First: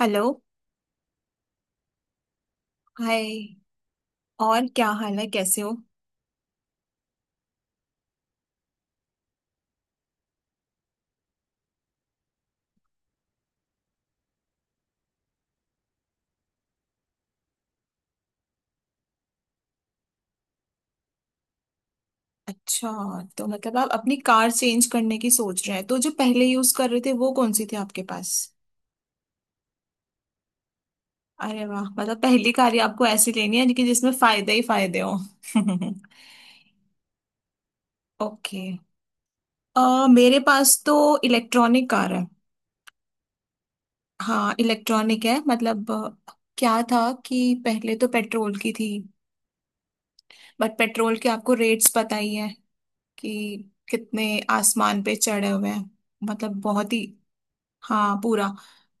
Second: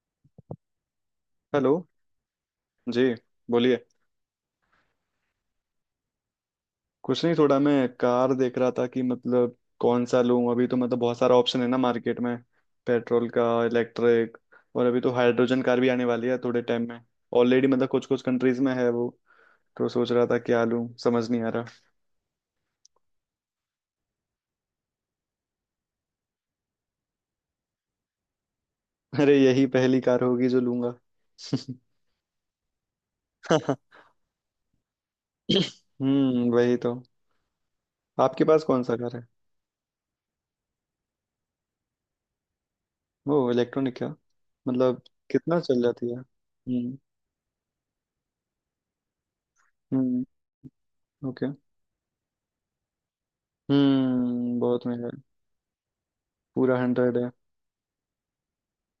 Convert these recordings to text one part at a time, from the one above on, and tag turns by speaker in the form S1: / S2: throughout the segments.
S1: Hello.
S2: Hello. जी
S1: hi.
S2: बोलिए।
S1: और क्या हाल है? कैसे हो?
S2: कुछ नहीं, थोड़ा मैं कार देख रहा था कि मतलब कौन सा लूं। अभी तो मतलब बहुत सारा ऑप्शन है ना मार्केट में। पेट्रोल का, इलेक्ट्रिक। और अभी तो हाइड्रोजन कार भी आने वाली है थोड़े टाइम में। ऑलरेडी मतलब कुछ कुछ कंट्रीज में है वो। तो सोच रहा था क्या लूं, समझ नहीं आ रहा।
S1: अच्छा। तो मतलब आप अपनी कार चेंज करने की सोच रहे हैं, तो जो पहले यूज कर रहे थे वो कौन सी थी आपके पास?
S2: अरे, यही पहली कार होगी जो लूंगा।
S1: अरे वाह! मतलब पहली कार ही आपको ऐसी लेनी है कि जिसमें फायदे ही फायदे हो।
S2: हम्म, वही तो। आपके
S1: ओके।
S2: पास कौन सा कार है?
S1: मेरे पास तो इलेक्ट्रॉनिक कार है।
S2: वो इलेक्ट्रॉनिक क्या?
S1: हाँ,
S2: मतलब
S1: इलेक्ट्रॉनिक है।
S2: कितना चल
S1: मतलब
S2: जाती है?
S1: क्या
S2: हम्म।
S1: था कि पहले तो पेट्रोल की थी।
S2: हम्म।
S1: बट पेट्रोल के
S2: ओके।
S1: आपको रेट्स पता ही है कि कितने
S2: हम्म, बहुत
S1: आसमान
S2: महंगा।
S1: पे चढ़े हुए हैं। मतलब
S2: पूरा
S1: बहुत ही।
S2: 100 है।
S1: हाँ, पूरा।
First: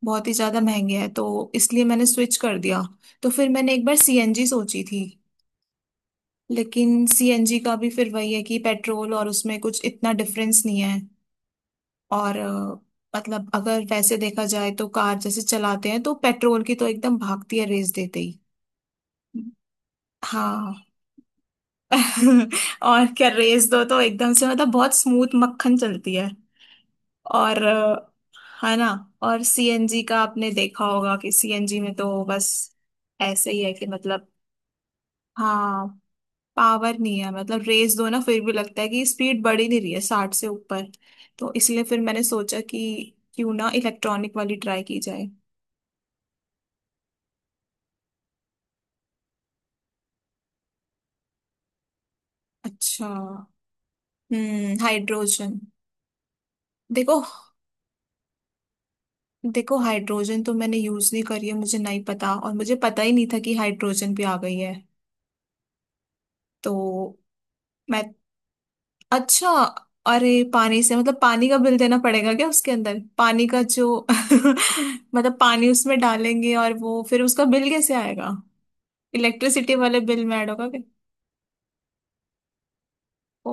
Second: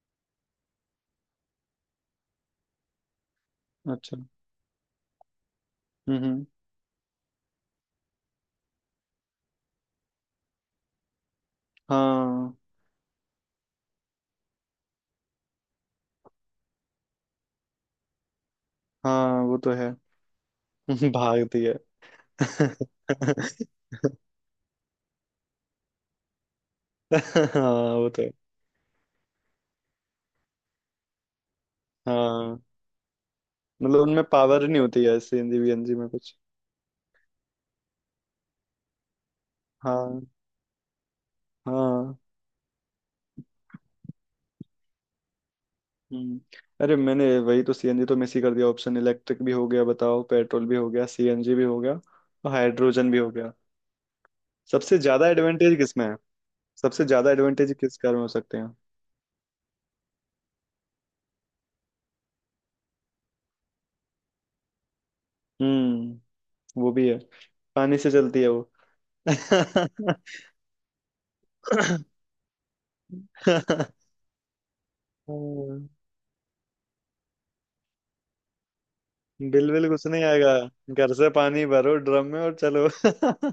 S1: बहुत ही ज्यादा महंगे हैं, तो इसलिए मैंने स्विच कर दिया। तो फिर मैंने एक बार
S2: अच्छा।
S1: सीएनजी सोची थी।
S2: हम्म। हम्म।
S1: लेकिन सीएनजी का भी फिर वही है कि पेट्रोल और उसमें कुछ इतना डिफरेंस नहीं है। और
S2: हाँ।
S1: मतलब अगर वैसे देखा जाए तो कार जैसे चलाते हैं तो पेट्रोल की तो एकदम भागती है रेस देते ही।
S2: हाँ वो तो है।
S1: हाँ।
S2: भागती है।
S1: और क्या, रेस दो तो एकदम से मतलब बहुत स्मूथ मक्खन चलती है। और
S2: हाँ वो तो है।
S1: है ना। और सीएनजी का आपने देखा होगा कि सीएनजी में तो बस
S2: हाँ।
S1: ऐसे ही है कि
S2: मतलब उनमें
S1: मतलब।
S2: पावर नहीं होती है सीएनजी
S1: हाँ,
S2: वीएनजी में कुछ।
S1: पावर नहीं है, मतलब रेस दो ना फिर भी लगता है कि स्पीड बढ़ ही नहीं रही है
S2: हाँ।
S1: 60 से ऊपर। तो इसलिए फिर
S2: हाँ।
S1: मैंने सोचा कि क्यों ना इलेक्ट्रॉनिक वाली ट्राई की जाए।
S2: हम्म। अरे, मैंने वही तो सीएनजी तो मिस ही कर दिया ऑप्शन। इलेक्ट्रिक भी हो गया बताओ, पेट्रोल भी हो गया, सीएनजी भी हो गया और
S1: अच्छा।
S2: हाइड्रोजन भी हो गया।
S1: हम्म,
S2: सबसे ज्यादा
S1: हाइड्रोजन।
S2: एडवांटेज किसमें है? सबसे
S1: देखो,
S2: ज्यादा एडवांटेज किस कार में हो सकते हैं?
S1: देखो हाइड्रोजन तो मैंने यूज नहीं करी है, मुझे नहीं पता, और मुझे पता ही नहीं था कि हाइड्रोजन भी आ गई है।
S2: हम्म।
S1: तो
S2: वो भी है। पानी से
S1: मैं।
S2: चलती है वो।
S1: अच्छा। अरे, पानी से मतलब पानी का बिल देना पड़ेगा क्या? उसके अंदर पानी का
S2: बिल।
S1: जो मतलब पानी उसमें डालेंगे और वो फिर उसका बिल कैसे आएगा? इलेक्ट्रिसिटी
S2: बिल
S1: वाले
S2: कुछ नहीं
S1: बिल में ऐड
S2: आएगा,
S1: होगा क्या?
S2: घर से पानी भरो ड्रम में और चलो।
S1: ओ,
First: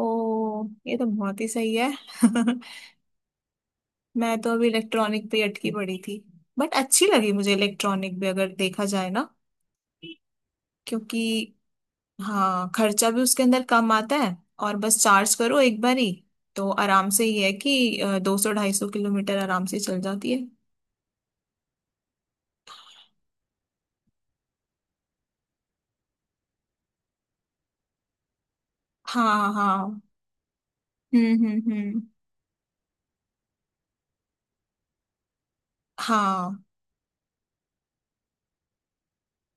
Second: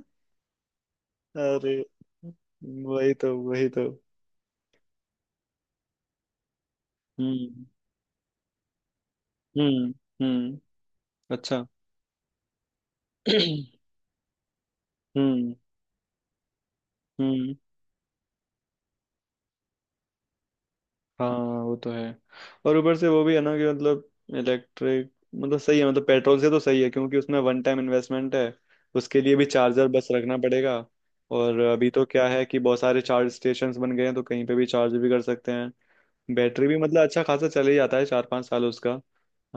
S1: ये तो बहुत ही सही
S2: अरे,
S1: है।
S2: वही तो वही तो।
S1: मैं तो अभी इलेक्ट्रॉनिक पे ही अटकी पड़ी थी। बट अच्छी लगी मुझे,
S2: हम्म।
S1: इलेक्ट्रॉनिक भी अगर देखा जाए ना।
S2: हम्म। हम्म।
S1: क्योंकि
S2: अच्छा।
S1: हाँ, खर्चा भी उसके अंदर कम आता है। और बस चार्ज
S2: हम्म।
S1: करो एक बार ही, तो आराम से ही है
S2: हम्म।
S1: कि 200 250 किलोमीटर आराम से चल जाती है।
S2: हाँ वो तो है। और ऊपर से वो भी है ना कि मतलब, इलेक्ट्रिक मतलब सही है, मतलब पेट्रोल से तो सही है क्योंकि उसमें वन टाइम इन्वेस्टमेंट है। उसके लिए भी
S1: हाँ,
S2: चार्जर
S1: हाँ।
S2: बस रखना पड़ेगा।
S1: हम्म,
S2: और
S1: हम्म,
S2: अभी
S1: हम्म।
S2: तो क्या है कि बहुत सारे चार्ज स्टेशंस बन गए हैं, तो कहीं पे भी चार्ज भी कर सकते हैं।
S1: हाँ,
S2: बैटरी भी मतलब अच्छा खासा चले ही जाता है, चार पाँच साल उसका।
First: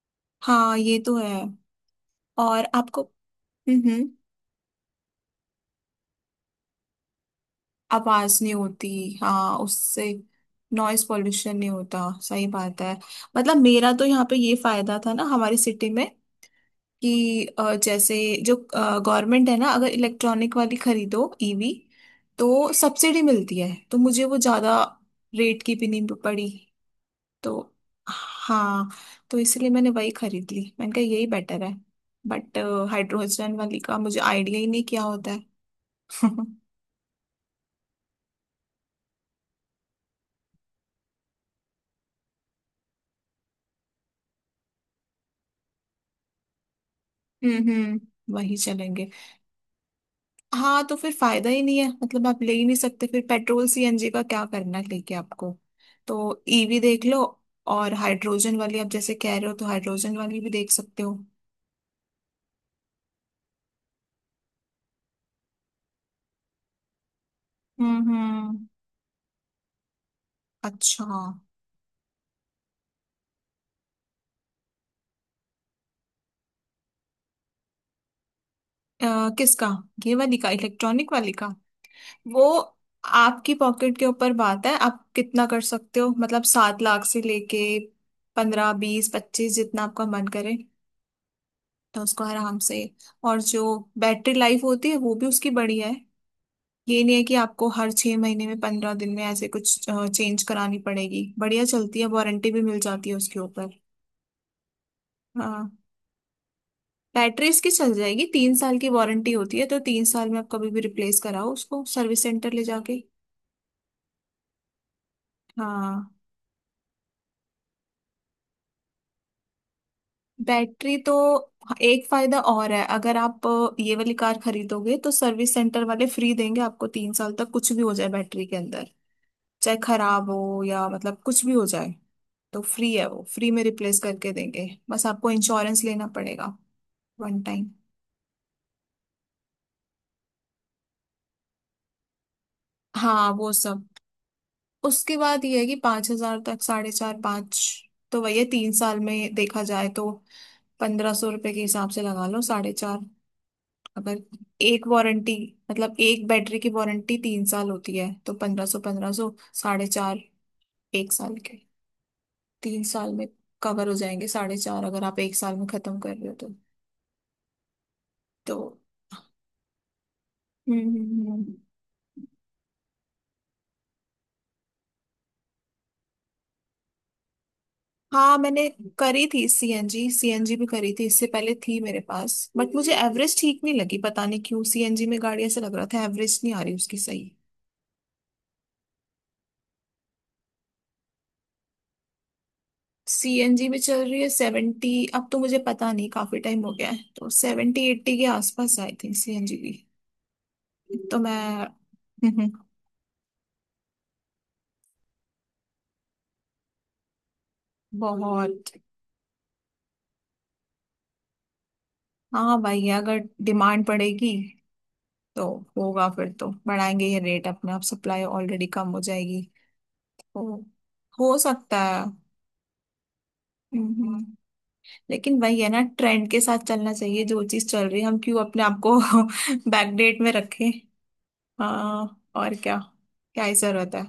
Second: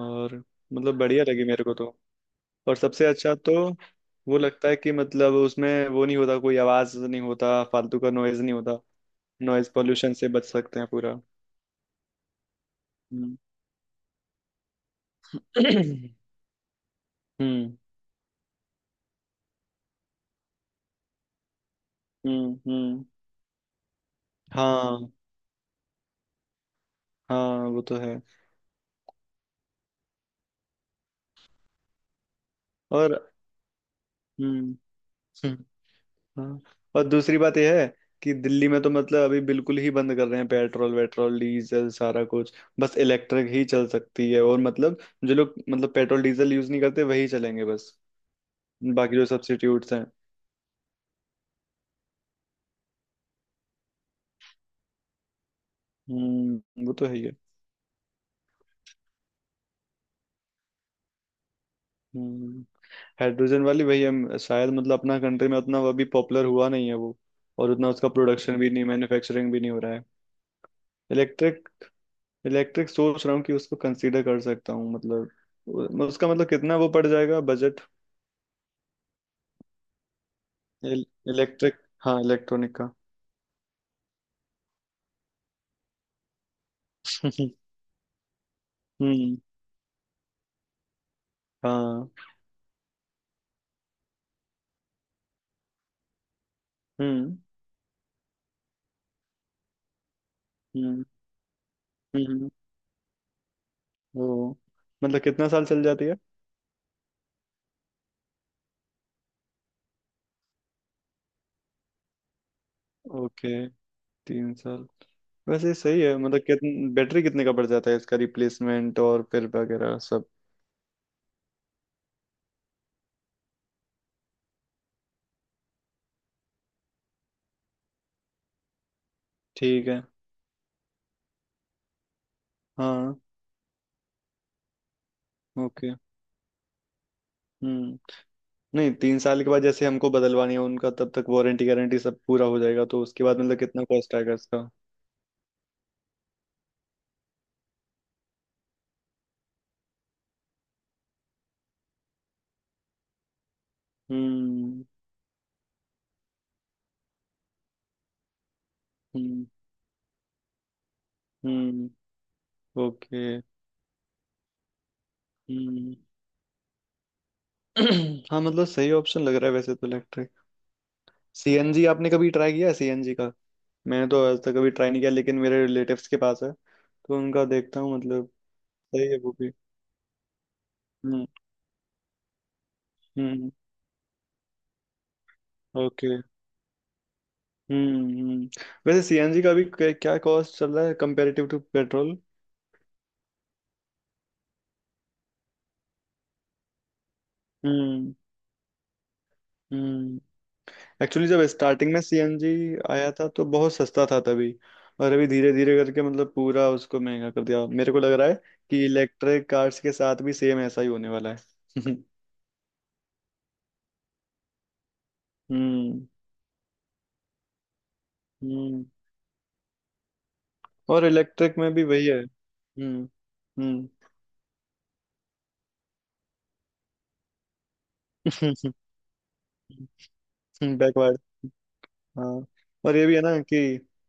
S2: और
S1: हाँ,
S2: मतलब
S1: ये तो
S2: बढ़िया
S1: है।
S2: लगी मेरे को तो।
S1: और
S2: और
S1: आपको?
S2: सबसे अच्छा तो
S1: हम्म, हम्म।
S2: वो लगता है कि मतलब उसमें वो नहीं होता, कोई आवाज़ नहीं होता, फालतू का
S1: आवाज
S2: नॉइज़ नहीं
S1: नहीं
S2: होता।
S1: होती। हाँ,
S2: नॉइज़
S1: उससे
S2: पोल्यूशन से बच सकते हैं
S1: नॉइस
S2: पूरा।
S1: पॉल्यूशन नहीं होता, सही बात है।
S2: हम्म।
S1: मतलब मेरा तो यहाँ पे ये फायदा था ना, हमारी सिटी में, कि
S2: हम्म।
S1: जैसे जो गवर्नमेंट है ना, अगर इलेक्ट्रॉनिक वाली खरीदो, EV,
S2: हम्म।
S1: तो
S2: हम्म।
S1: सब्सिडी मिलती है, तो मुझे वो ज्यादा
S2: हाँ।
S1: रेट की भी नहीं पड़ी। तो
S2: हाँ वो तो है।
S1: हाँ, तो इसलिए मैंने वही खरीद ली, मैंने कहा यही बेटर है। बट
S2: और
S1: हाइड्रोजन वाली का मुझे आइडिया ही नहीं
S2: हम्म।
S1: क्या होता है।
S2: हाँ। और दूसरी बात यह है कि दिल्ली में तो मतलब अभी बिल्कुल ही बंद कर रहे हैं पेट्रोल वेट्रोल डीजल सारा कुछ। बस इलेक्ट्रिक ही चल सकती है और मतलब, जो लोग मतलब पेट्रोल डीजल यूज नहीं करते वही चलेंगे
S1: हम्म,
S2: बस।
S1: हम्म। वही चलेंगे।
S2: बाकी जो सब्स्टिट्यूट्स हैं।
S1: हाँ, तो फिर फायदा ही नहीं है, मतलब आप ले ही नहीं सकते फिर। पेट्रोल सीएनजी का क्या करना है लेके आपको, तो EV
S2: वो
S1: देख
S2: तो है
S1: लो।
S2: ही है।
S1: और हाइड्रोजन वाली आप जैसे कह रहे हो, तो हाइड्रोजन वाली भी देख सकते हो।
S2: हम्म। हाइड्रोजन वाली वही है शायद, मतलब अपना कंट्री में उतना वो अभी पॉपुलर हुआ नहीं है वो। और उतना
S1: हम्म,
S2: उसका प्रोडक्शन
S1: हम्म।
S2: भी नहीं, मैन्युफैक्चरिंग भी नहीं हो रहा है।
S1: अच्छा।
S2: इलेक्ट्रिक इलेक्ट्रिक सोच रहा हूँ कि उसको कंसीडर कर सकता हूँ, मतलब उसका मतलब कितना वो पड़ जाएगा बजट?
S1: किसका? ये वाली का, इलेक्ट्रॉनिक वाली का?
S2: इलेक्ट्रिक। हाँ,
S1: वो
S2: इलेक्ट्रॉनिक का।
S1: आपकी पॉकेट के ऊपर बात है, आप कितना कर सकते हो। मतलब 7 लाख से लेके 15, 20,
S2: हम्म।
S1: 25, जितना आपका मन करे। तो
S2: हाँ।
S1: उसको आराम से। और जो बैटरी लाइफ होती है वो भी उसकी बढ़िया है। ये नहीं है कि
S2: हम्म।
S1: आपको हर 6 महीने में, 15 दिन में ऐसे कुछ चेंज करानी
S2: हम्म।
S1: पड़ेगी। बढ़िया चलती है,
S2: हम्म।
S1: वारंटी भी मिल जाती है उसके ऊपर।
S2: वो मतलब कितना साल
S1: हाँ,
S2: चल जाती है?
S1: बैटरी इसकी चल जाएगी। 3 साल की वारंटी होती है, तो 3 साल में आप कभी भी रिप्लेस कराओ उसको सर्विस सेंटर ले जाके।
S2: ओके। 3 साल। वैसे सही
S1: हाँ,
S2: है, मतलब कितन बैटरी कितने का पड़ जाता है इसका रिप्लेसमेंट और फिर वगैरह सब?
S1: बैटरी तो एक फायदा और है। अगर आप ये वाली कार खरीदोगे तो सर्विस सेंटर वाले फ्री देंगे आपको 3 साल तक, कुछ भी हो जाए बैटरी के अंदर, चाहे
S2: ठीक है।
S1: खराब हो या मतलब कुछ भी हो जाए, तो फ्री है।
S2: हाँ।
S1: वो फ्री में रिप्लेस करके देंगे, बस आपको इंश्योरेंस
S2: ओके।
S1: लेना पड़ेगा, वन टाइम।
S2: हम्म। नहीं, 3 साल के बाद जैसे हमको बदलवानी है उनका, तब तक वारंटी गारंटी सब पूरा हो जाएगा, तो उसके
S1: हाँ,
S2: बाद
S1: वो
S2: मतलब कितना
S1: सब।
S2: कॉस्ट आएगा इसका?
S1: उसके बाद ये है कि 5 हजार तक, साढ़े चार, पाँच। तो वही है, 3 साल में देखा जाए तो 1500 रुपए के हिसाब से लगा लो, साढ़े चार। अगर
S2: हम्म।
S1: एक वारंटी, मतलब एक बैटरी की वारंटी 3 साल होती है, तो 1500, 1500,
S2: हम्म।
S1: साढ़े चार। एक साल के,
S2: हम्म।
S1: तीन साल में
S2: ओके।
S1: कवर हो जाएंगे साढ़े चार, अगर आप एक साल में
S2: हम्म।
S1: खत्म कर रहे हो तो।
S2: हाँ,
S1: तो
S2: मतलब सही ऑप्शन लग रहा है वैसे तो इलेक्ट्रिक।
S1: हम्म,
S2: सीएनजी आपने कभी ट्राई किया है? सीएनजी का? मैंने तो आज तक कभी ट्राई नहीं किया, लेकिन मेरे रिलेटिव्स के पास है, तो उनका देखता हूँ मतलब।
S1: हाँ, मैंने
S2: सही है
S1: करी
S2: वो
S1: थी
S2: भी।
S1: सीएनजी, सीएनजी भी करी थी, इससे
S2: हम्म।
S1: पहले थी मेरे पास। बट मुझे एवरेज
S2: हम्म।
S1: ठीक नहीं लगी, पता नहीं क्यों सीएनजी में गाड़ी ऐसा लग रहा था
S2: ओके।
S1: एवरेज नहीं आ रही उसकी सही।
S2: हम्म। हम्म। वैसे सीएनजी का भी क्या कॉस्ट चल रहा है कंपेरेटिव टू पेट्रोल?
S1: सीएनजी में चल रही है 70, अब तो मुझे पता नहीं, काफी टाइम हो गया है, तो सेवेंटी
S2: हम्म।
S1: एट्टी के आसपास आई थिंक सीएनजी की।
S2: हम्म।
S1: तो
S2: एक्चुअली जब
S1: मैं।
S2: स्टार्टिंग में सीएनजी आया था तो बहुत सस्ता था तभी। और अभी धीरे धीरे करके मतलब पूरा उसको महंगा कर दिया। मेरे को लग रहा है
S1: बहुत।
S2: कि इलेक्ट्रिक कार्स के साथ भी सेम ऐसा ही होने वाला है।
S1: हाँ, भाई, अगर डिमांड पड़ेगी, तो
S2: हम्म।
S1: होगा फिर, तो बढ़ाएंगे ये रेट अपने आप, सप्लाई ऑलरेडी
S2: हम्म।
S1: कम हो जाएगी। तो
S2: और
S1: हो
S2: इलेक्ट्रिक में
S1: सकता
S2: भी
S1: है।
S2: वही है। हम्म। हम्म।
S1: हम्म। लेकिन वही है ना, ट्रेंड के साथ चलना चाहिए, जो चीज चल रही है, हम क्यों अपने आप को बैकडेट में रखें।
S2: बैकवर्ड।
S1: हाँ,
S2: हाँ।
S1: और क्या।
S2: और ये भी है ना
S1: क्या ही
S2: कि
S1: जरूरत है।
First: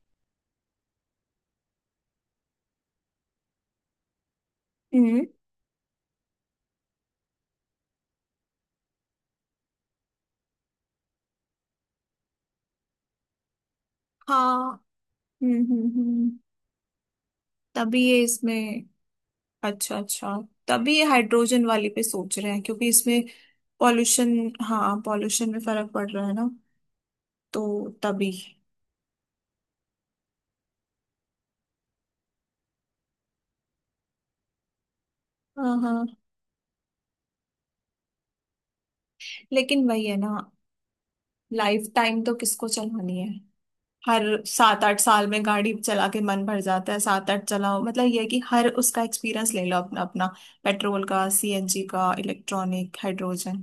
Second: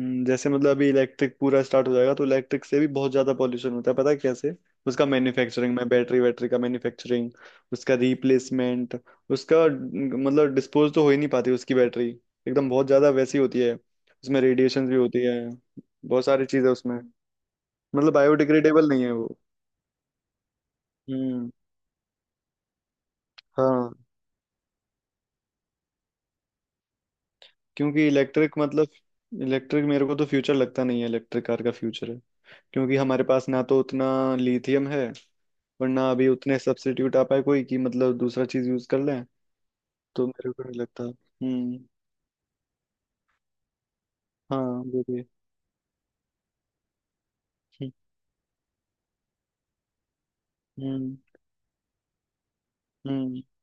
S2: जैसे मतलब अभी इलेक्ट्रिक पूरा स्टार्ट हो जाएगा, तो इलेक्ट्रिक से भी बहुत ज्यादा पॉल्यूशन होता है, पता है कैसे? उसका
S1: हम्म।
S2: मैन्युफैक्चरिंग में, बैटरी वैटरी का मैन्युफैक्चरिंग, उसका रिप्लेसमेंट, उसका न, मतलब डिस्पोज तो हो ही नहीं पाती उसकी बैटरी। एकदम बहुत ज्यादा वैसी होती है, उसमें
S1: हाँ,
S2: रेडिएशन भी होती है,
S1: हम्म, हम्म,
S2: बहुत सारी चीजें उसमें।
S1: तभी
S2: मतलब
S1: ये इसमें।
S2: बायोडिग्रेडेबल नहीं है वो।
S1: अच्छा, अच्छा। तभी ये
S2: हम्म।
S1: हाइड्रोजन वाली पे सोच रहे हैं क्योंकि इसमें
S2: हाँ।
S1: पॉल्यूशन। हाँ, पॉल्यूशन में फर्क पड़ रहा है ना। तो
S2: क्योंकि
S1: तभी।
S2: इलेक्ट्रिक मेरे को तो फ्यूचर लगता नहीं है, इलेक्ट्रिक कार का फ्यूचर है। क्योंकि हमारे पास ना तो उतना लिथियम है,
S1: हाँ,
S2: और
S1: हाँ।
S2: ना अभी उतने सब्स्टिट्यूट आ पाए कोई कि मतलब दूसरा चीज यूज कर लें।
S1: लेकिन वही है
S2: तो
S1: ना,
S2: मेरे को नहीं लगता। हम्म।
S1: लाइफ टाइम तो किसको चलानी है। हर
S2: हाँ।
S1: सात आठ
S2: वो भी।
S1: साल में गाड़ी चला के मन भर जाता है। सात आठ चलाओ,
S2: हम्म।
S1: मतलब ये है कि हर उसका एक्सपीरियंस ले लो अपना अपना, पेट्रोल
S2: हम्म।
S1: का, सीएनजी का, इलेक्ट्रॉनिक,
S2: हम्म।
S1: हाइड्रोजन।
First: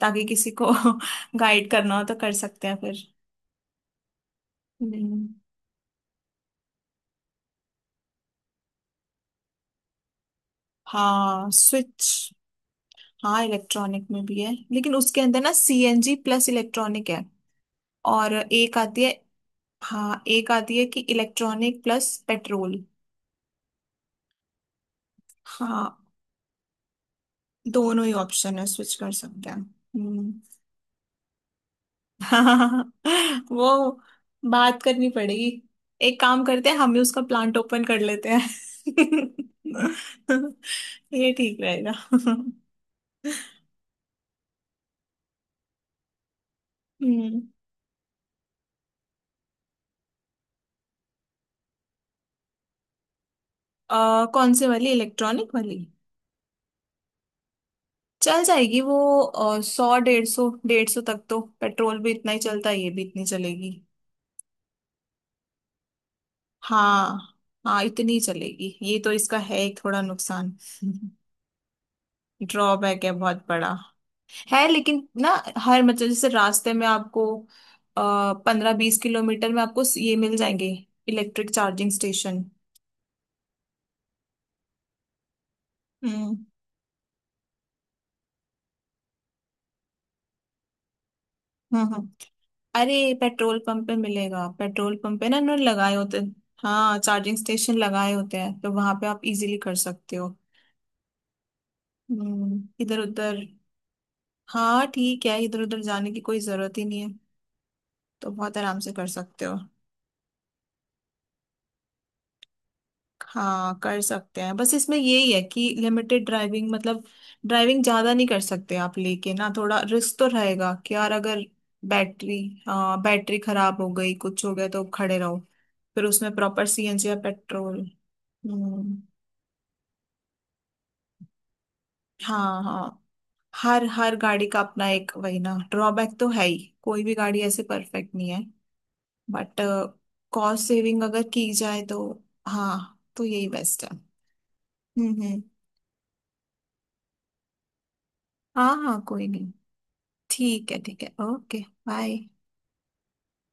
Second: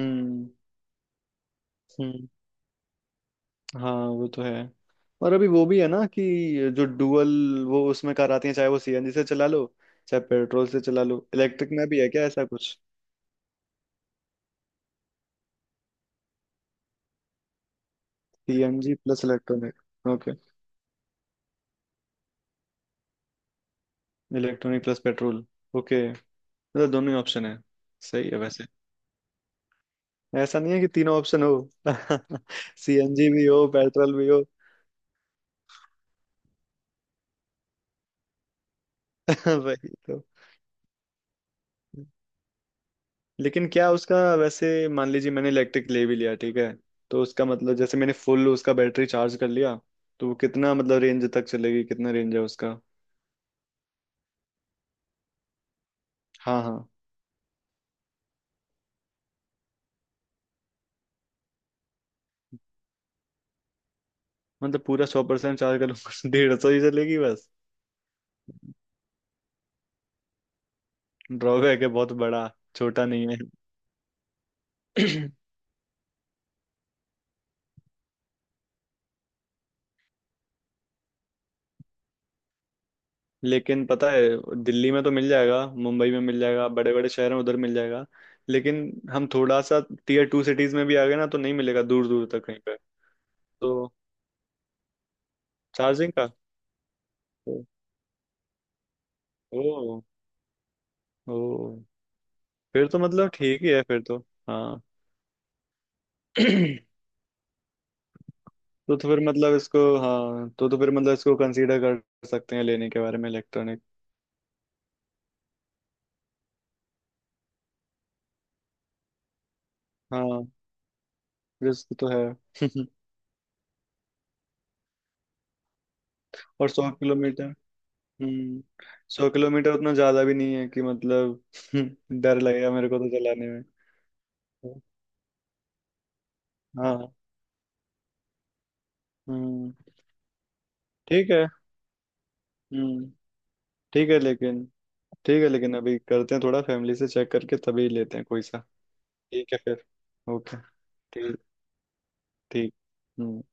S1: ताकि किसी को गाइड करना हो तो
S2: हम्म,
S1: कर सकते हैं फिर।
S2: हाँ वो तो है।
S1: हम्म।
S2: और अभी वो भी है ना कि जो डुअल वो उसमें कार आती है, चाहे वो सीएनजी से चला लो, चाहे पेट्रोल से चला लो।
S1: हाँ,
S2: इलेक्ट्रिक में भी
S1: स्विच।
S2: है क्या ऐसा कुछ?
S1: हाँ, इलेक्ट्रॉनिक में भी है, लेकिन उसके अंदर ना सीएनजी प्लस इलेक्ट्रॉनिक है। और एक
S2: सीएनजी
S1: आती है।
S2: प्लस
S1: हाँ,
S2: इलेक्ट्रॉनिक?
S1: एक आती है कि electronic plus petrol.
S2: Electronic plus petrol?
S1: हाँ।
S2: ओके। मतलब दोनों ही ऑप्शन है।
S1: दोनों ही
S2: सही है
S1: ऑप्शन है,
S2: वैसे।
S1: स्विच कर सकते हैं। हम्म।
S2: ऐसा नहीं है कि तीनों ऑप्शन हो। सीएनजी भी हो,
S1: वो।
S2: पेट्रोल भी हो।
S1: बात करनी पड़ेगी। एक काम करते हैं, हम ही उसका प्लांट ओपन कर लेते हैं।
S2: वही तो।
S1: ये ठीक रहेगा।
S2: लेकिन क्या उसका वैसे, मान लीजिए मैंने इलेक्ट्रिक ले भी लिया, ठीक है। तो
S1: हम्म।
S2: उसका मतलब जैसे मैंने फुल उसका बैटरी चार्ज कर लिया, तो वो कितना मतलब रेंज तक चलेगी, कितना रेंज है उसका?
S1: कौन से वाली, इलेक्ट्रॉनिक वाली?
S2: हाँ हाँ।
S1: चल जाएगी वो। 100 150, 150 तक तो पेट्रोल भी इतना ही चलता है, ये भी इतनी चलेगी।
S2: मतलब पूरा 100% चार्ज कर लूँ 150 ही चलेगी
S1: हाँ,
S2: बस?
S1: हाँ, इतनी चलेगी। ये तो इसका है एक थोड़ा नुकसान।
S2: ड्रॉबैक है बहुत बड़ा।
S1: ड्रॉबैक
S2: छोटा
S1: है
S2: नहीं।
S1: बहुत बड़ा। है लेकिन
S2: है।
S1: ना, हर मतलब जैसे रास्ते में आपको 15-20 किलोमीटर में आपको ये मिल जाएंगे, इलेक्ट्रिक चार्जिंग स्टेशन।
S2: लेकिन पता है, दिल्ली में तो मिल जाएगा, मुंबई में
S1: हम्म,
S2: मिल जाएगा, बड़े बड़े शहर में उधर मिल जाएगा। लेकिन हम थोड़ा सा टीयर टू सिटीज में भी आ गए ना, तो नहीं मिलेगा
S1: हम्म,
S2: दूर दूर तक कहीं पे।
S1: अरे, पेट्रोल पंप
S2: तो
S1: पे मिलेगा, पेट्रोल पंप पे ना उन्होंने लगाए
S2: चार्जिंग
S1: होते
S2: का?
S1: हैं। हाँ, चार्जिंग
S2: तो,
S1: स्टेशन लगाए होते हैं, तो वहां पे आप इजीली कर
S2: ओ।
S1: सकते हो।
S2: ओ।
S1: हम्म,
S2: फिर
S1: इधर
S2: तो मतलब
S1: उधर।
S2: ठीक ही है फिर तो। हाँ।
S1: हाँ, ठीक है, इधर उधर जाने की कोई जरूरत
S2: तो
S1: ही नहीं है, तो बहुत आराम से
S2: तो
S1: कर
S2: फिर
S1: सकते
S2: मतलब
S1: हो।
S2: इसको हाँ तो फिर मतलब इसको कंसीडर कर सकते हैं लेने के बारे में,
S1: हाँ,
S2: इलेक्ट्रॉनिक।
S1: कर सकते हैं, बस इसमें यही है कि लिमिटेड ड्राइविंग, मतलब ड्राइविंग ज्यादा नहीं कर सकते आप लेके ना, थोड़ा रिस्क तो
S2: हाँ।
S1: रहेगा कि यार अगर
S2: रिस्क तो
S1: बैटरी।
S2: है।
S1: हाँ, बैटरी खराब हो गई, कुछ हो गया तो खड़े रहो। फिर उसमें प्रॉपर
S2: और सौ
S1: सीएनजी या
S2: किलोमीटर
S1: पेट्रोल।
S2: हम्म।
S1: हम्म।
S2: सौ किलोमीटर उतना ज्यादा भी नहीं है कि मतलब डर
S1: हाँ,
S2: लगेगा मेरे को
S1: हाँ।
S2: तो चलाने।
S1: हर हर गाड़ी का अपना एक, वही ना, ड्रॉबैक तो है ही, कोई
S2: हाँ।
S1: भी गाड़ी ऐसे परफेक्ट नहीं है। But
S2: hmm.
S1: कॉस्ट सेविंग अगर
S2: ठीक है।
S1: की जाए तो, हाँ,
S2: हम्म।
S1: तो यही बेस्ट है।
S2: ठीक है लेकिन
S1: हम्म, हम्म।
S2: ठीक है लेकिन अभी करते हैं थोड़ा फैमिली से चेक करके तभी लेते हैं कोई सा।
S1: हाँ, हाँ, कोई नहीं।
S2: ठीक है फिर। ओके।
S1: ठीक है, ठीक है,
S2: ठीक।
S1: ओके। बाय।
S2: ठीक। हम्म।